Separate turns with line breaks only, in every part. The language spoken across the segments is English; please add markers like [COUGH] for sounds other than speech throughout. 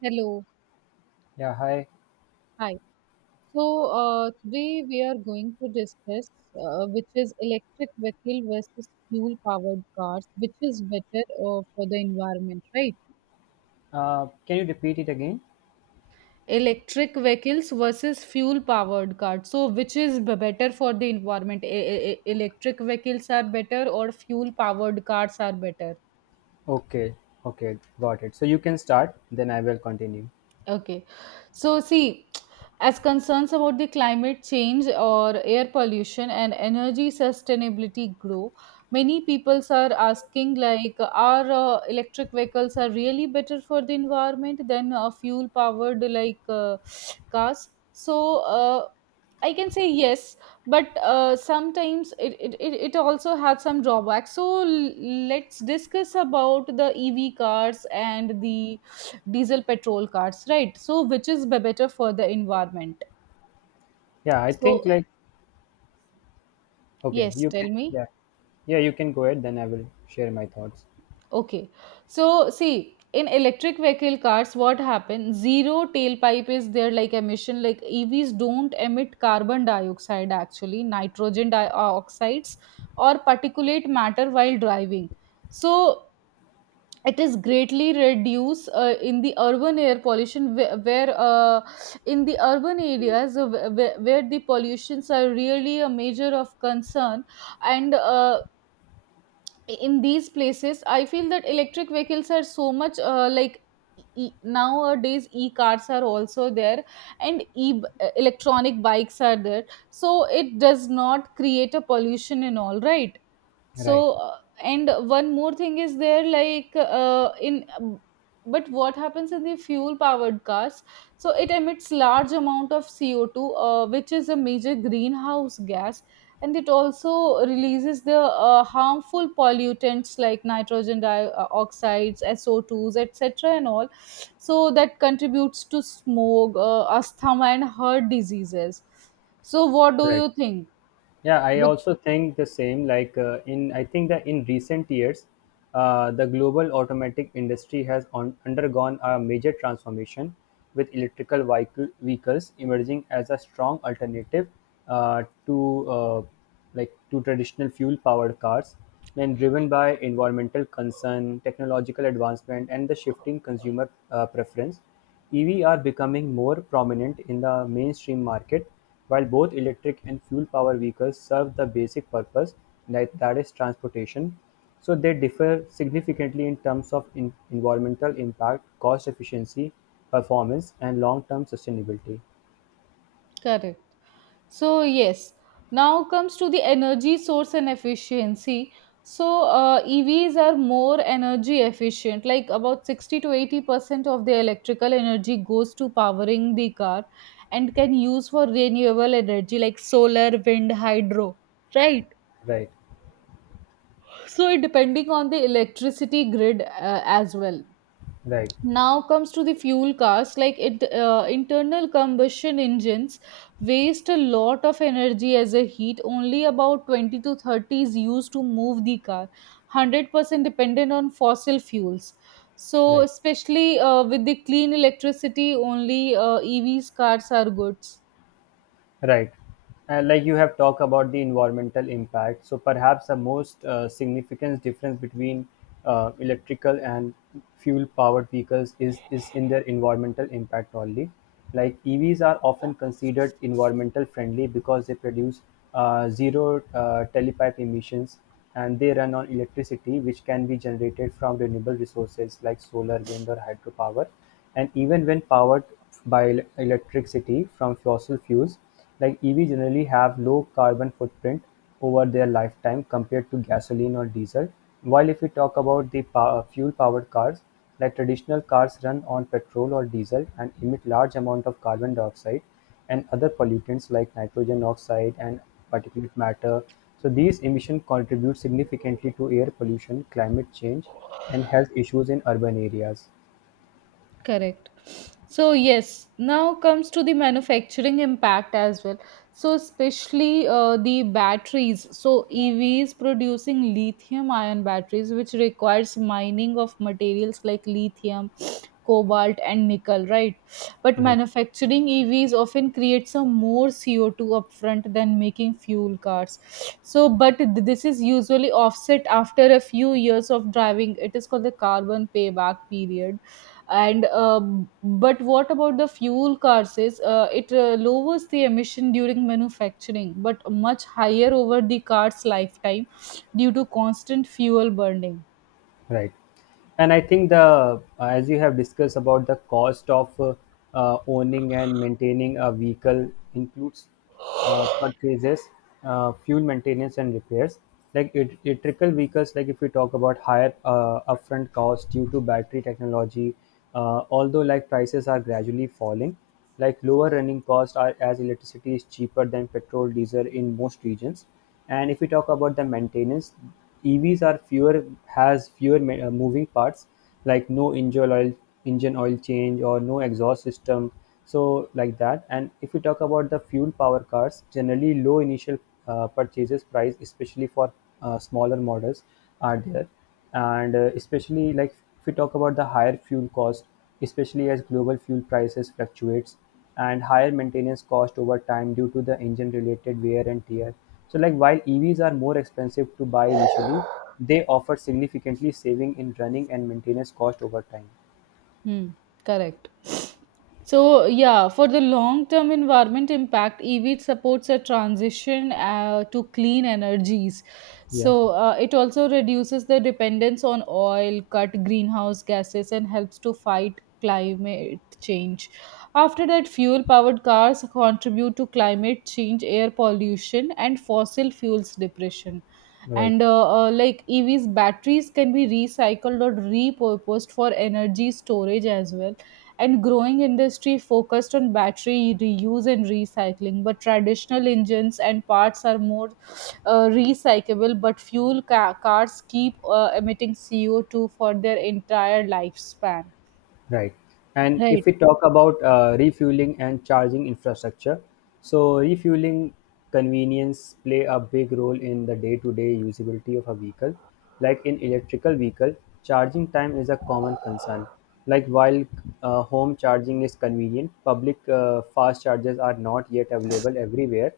Hello,
Yeah, hi.
hi. So Today we are going to discuss which is electric vehicle versus fuel-powered cars, which is better for the environment, right?
Can you repeat it again?
Electric vehicles versus fuel-powered cars. So which is better for the environment? Electric vehicles are better or fuel-powered cars are better?
Okay, okay, got it. So you can start, then I will continue.
Okay. So, see, as concerns about the climate change or air pollution and energy sustainability grow, many peoples are asking like, are electric vehicles are really better for the environment than fuel powered cars? I can say yes, but sometimes it also has some drawbacks. So let's discuss about the EV cars and the diesel petrol cars, right? So which is better for the environment?
Yeah, I think
So
like okay,
yes,
you can.
tell me.
Yeah, yeah, You can go ahead. Then I will share my thoughts.
Okay, so see, in electric vehicle cars, what happens? Zero tailpipe is there, like emission. Like EVs don't emit carbon dioxide, actually nitrogen dioxides or particulate matter while driving. So it is greatly reduced in the urban air pollution, where in the urban areas where the pollutions are really a major of concern. And in these places, I feel that electric vehicles are so much nowadays e-cars are also there, and e electronic bikes are there. So it does not create a pollution and all, right?
Right,
So uh, and one more thing is there, like in but what happens in the fuel powered cars? So it emits large amount of CO2, which is a major greenhouse gas, and it also releases the harmful pollutants like nitrogen dioxides, SO2s, etc, and all. So that contributes to smoke, asthma and heart diseases. So what do
right.
you think?
Yeah, I
With
also think the same. Like I think that in recent years, the global automatic industry has undergone a major transformation, with vehicles emerging as a strong alternative uh, to uh, to traditional fuel-powered cars. Then, driven by environmental concern, technological advancement, and the shifting consumer preference, EV are becoming more prominent in the mainstream market, while both electric and fuel power vehicles serve the basic purpose, like that is transportation, so they differ significantly in terms of in environmental impact, cost efficiency, performance, and long-term sustainability.
Correct. So yes, now comes to the energy source and efficiency. So, EVs are more energy efficient, like about 60 to 80% of the electrical energy goes to powering the car, and can use for renewable energy like solar, wind, hydro, right?
Right,
So it depending on the electricity grid as well.
right,
Now comes to the fuel cost, like it internal combustion engines waste a lot of energy as a heat. Only about 20 to 30 is used to move the car. 100% dependent on fossil fuels. So
right.
especially with the clean electricity only, EVs cars are goods.
Right. And like you have talked about the environmental impact, so perhaps the most significant difference between electrical and fuel-powered vehicles is in their environmental impact only. Like EVs are often considered environmental friendly because they produce zero tailpipe emissions, and they run on electricity, which can be generated from renewable resources like solar, wind, or hydropower. And even when powered by electricity from fossil fuels, like EVs generally have low carbon footprint over their lifetime compared to gasoline or diesel. While if we talk about the fuel-powered cars, like traditional cars run on petrol or diesel and emit large amount of carbon dioxide and other pollutants like nitrogen oxide and particulate matter. So these emissions contribute significantly to air pollution, climate change, and health issues in urban areas.
Correct. So yes, now comes to the manufacturing impact as well. So especially the batteries. So EVs producing lithium ion batteries, which requires mining of materials like lithium, cobalt and nickel, right? But
Right.
manufacturing EVs often creates a more CO2 upfront than making fuel cars. So but this is usually offset after a few years of driving. It is called the carbon payback period. And But what about the fuel cars? Is it lowers the emission during manufacturing, but much higher over the car's lifetime due to constant fuel burning.
Right. And I think as you have discussed about the cost of owning and maintaining a vehicle includes purchases, fuel maintenance and repairs. Like it, electrical vehicles, like if we talk about higher upfront cost due to battery technology, although like prices are gradually falling, like lower running costs are as electricity is cheaper than petrol, diesel in most regions. And if we talk about the maintenance, EVs are fewer has fewer moving parts like no engine oil change or no exhaust system, so like that. And if we talk about the fuel power cars, generally low initial purchases price, especially for smaller models are there, and especially like if we talk about the higher fuel cost, especially as global fuel prices fluctuates, and higher maintenance cost over time due to the engine related wear and tear. So like while evs are more expensive to buy initially, they offer significantly saving in running and maintenance cost over time.
Hmm, Correct. So yeah, for the long term environment impact, EV supports a transition to clean energies.
Yeah,
It also reduces the dependence on oil, cut greenhouse gases, and helps to fight climate change. After that, fuel powered cars contribute to climate change, air pollution, and fossil fuels depression.
right.
And Like evs batteries can be recycled or repurposed for energy storage as well, and growing industry focused on battery reuse and recycling. But traditional engines and parts are more recyclable, but fuel cars keep emitting CO2 for their entire lifespan,
Right. And if
right?
we talk about refueling and charging infrastructure, so refueling convenience play a big role in the day-to-day usability of a vehicle. Like in electrical vehicle, charging time is a common concern. Like while home charging is convenient, public fast chargers are not yet available everywhere,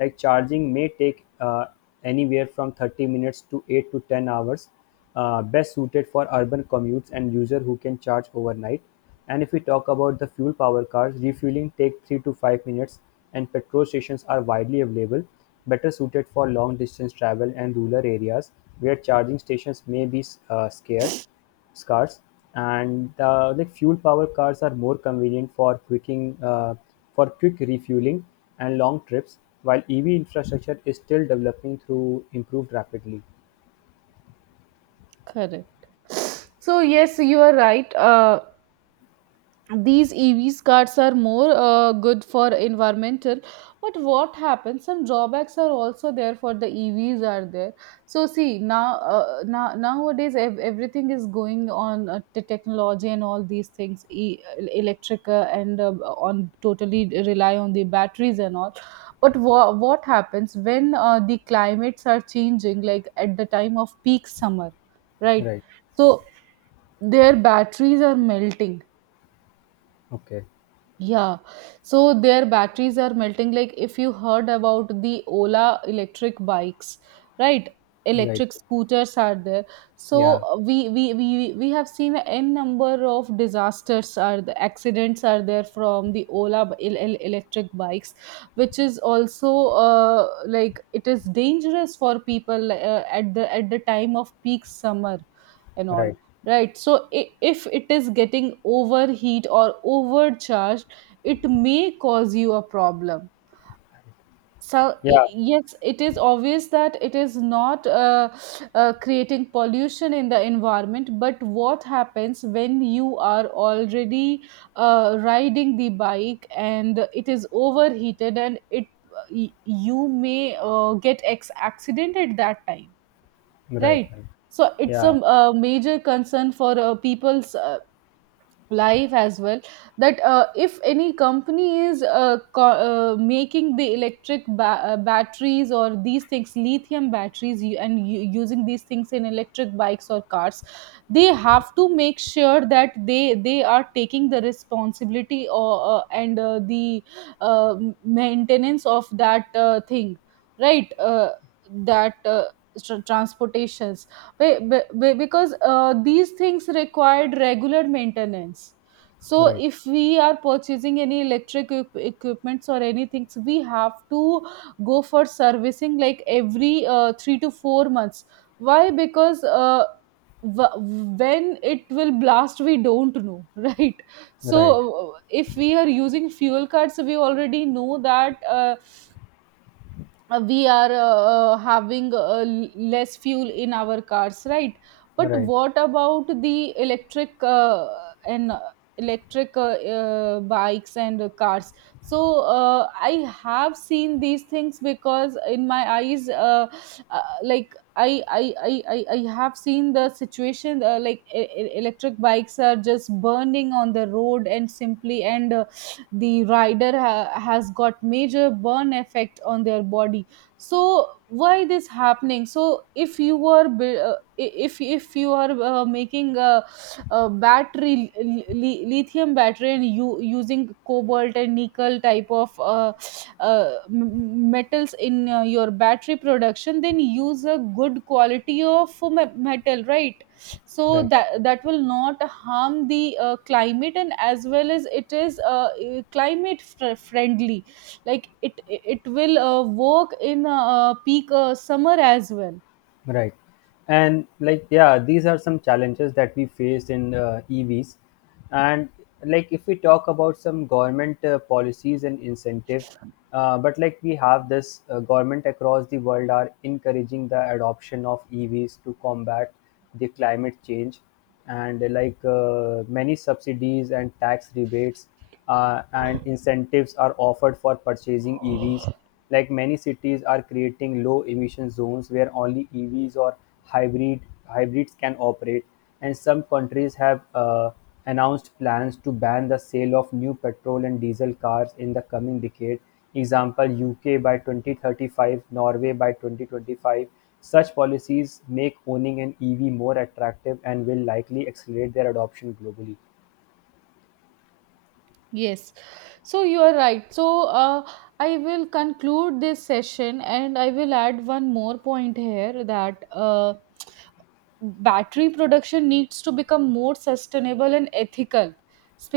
like charging may take anywhere from 30 minutes to 8 to 10 hours, best suited for urban commutes and user who can charge overnight. And if we talk about the fuel power cars, refueling take 3 to 5 minutes and petrol stations are widely available, better suited for long distance travel and rural areas where charging stations may be scarce cars, and like fuel power cars are more convenient for quick refueling and long trips, while EV infrastructure is still developing through improved rapidly.
Correct. So yes, you are right, these EVs cars are more good for environmental. But what happens? Some drawbacks are also there for the EVs are there. So see now, nowadays, everything is going on the technology and all these things. Electric and on totally rely on the batteries and all. But what happens when the climates are changing, like at the time of peak summer, right?
Right.
So their batteries are melting.
Okay.
Yeah, so their batteries are melting. Like if you heard about the Ola electric bikes, right?
Right.
Electric scooters are there. So
Yeah.
uh, we have seen n number of disasters are the accidents are there from the Ola electric bikes, which is also it is dangerous for people uh, at the time of peak summer and all,
Right.
right? So if it is getting overheat or overcharged, it may cause you a problem. So i-
Yeah.
yes, it is obvious that it is not creating pollution in the environment, but what happens when you are already riding the bike and it is overheated and y- you may get accident at that time,
Right.
right?
Right.
So it's a,
Yeah.
major concern for people's life as well, that if any company is making the electric batteries or these things, lithium batteries, using these things in electric bikes or cars, they have to make sure that they are taking the responsibility or and the uh, maintenance of that thing, right uh, that transportation, because these things required regular maintenance. So
Right.
if we are purchasing any electric equipments or anything, we have to go for servicing like every 3 to 4 months. Why? Because when it will blast, we don't know [LAUGHS] right? So
Right.
if we are using fuel cards, we already know that we are having less fuel in our cars, right? But
Right.
what about the and uh, electric bikes and cars? So I have seen these things because in my eyes, uh, like I have seen the situation, electric bikes are just burning on the road, and simply, and the rider has got major burn effect on their body. So why this happening? So if you are if you are making a battery, lithium battery, and you using cobalt and nickel type of metals in your battery production, then use a good quality of metal, right? So
Right.
that will not harm the climate, and as well as it is climate friendly. Like it will work in peak summer as well.
Right. And like, yeah, these are some challenges that we faced in EVs. And like, if we talk about some government policies and incentives, but like we have this government across the world are encouraging the adoption of EVs to combat the climate change, and many subsidies and tax rebates and incentives are offered for purchasing EVs. Like many cities are creating low emission zones where only EVs or hybrid hybrids can operate, and some countries have announced plans to ban the sale of new petrol and diesel cars in the coming decade (example UK by 2035, Norway by 2025). Such policies make owning an EV more attractive and will likely accelerate their adoption globally.
Yes, so you are right. So I will conclude this session, and I will add one more point here, that battery production needs to become more sustainable and ethical,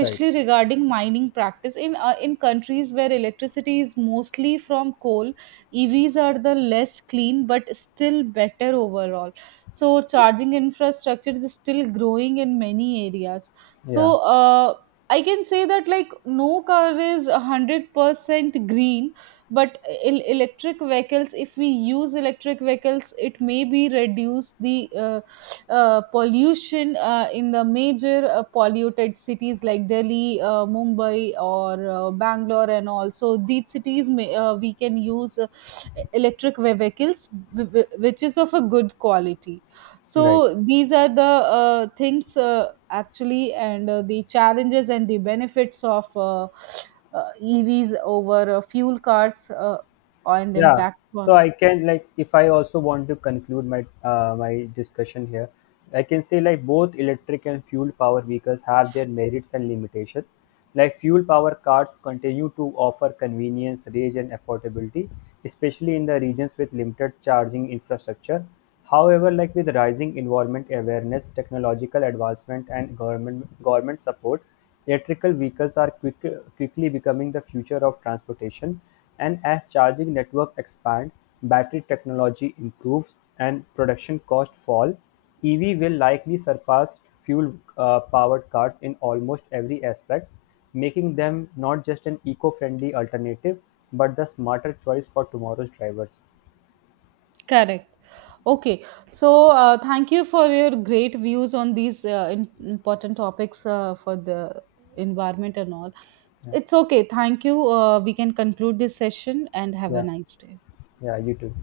Right.
regarding mining practice in countries where electricity is mostly from coal. EVs are the less clean but still better overall. So charging infrastructure is still growing in many areas. So
Yeah.
uh, I can say that, like, no car is 100% green, but electric vehicles, if we use electric vehicles, it may be reduce the pollution in the major polluted cities like Delhi, Mumbai, or Bangalore, and also these cities may, we can use electric vehicles, which is of a good quality.
Right.
So these are the things actually, and the challenges and the benefits of EVs over fuel cars and
Yeah,
impact
so
on.
I can, like, if I also want to conclude my my discussion here, I can say like both electric and fuel power vehicles have their merits and limitation. Like fuel power cars continue to offer convenience range and affordability, especially in the regions with limited charging infrastructure. However, like with rising environment awareness, technological advancement, and government support, electrical vehicles are quickly becoming the future of transportation, and as charging networks expand, battery technology improves, and production costs fall, EV will likely surpass fuel-powered cars in almost every aspect, making them not just an eco-friendly alternative, but the smarter choice for tomorrow's drivers.
Correct. Okay. So, thank you for your great views on these important topics for the environment and all.
Yeah,
It's okay. Thank you. We can conclude this session and have a
yeah,
nice day.
yeah. You too.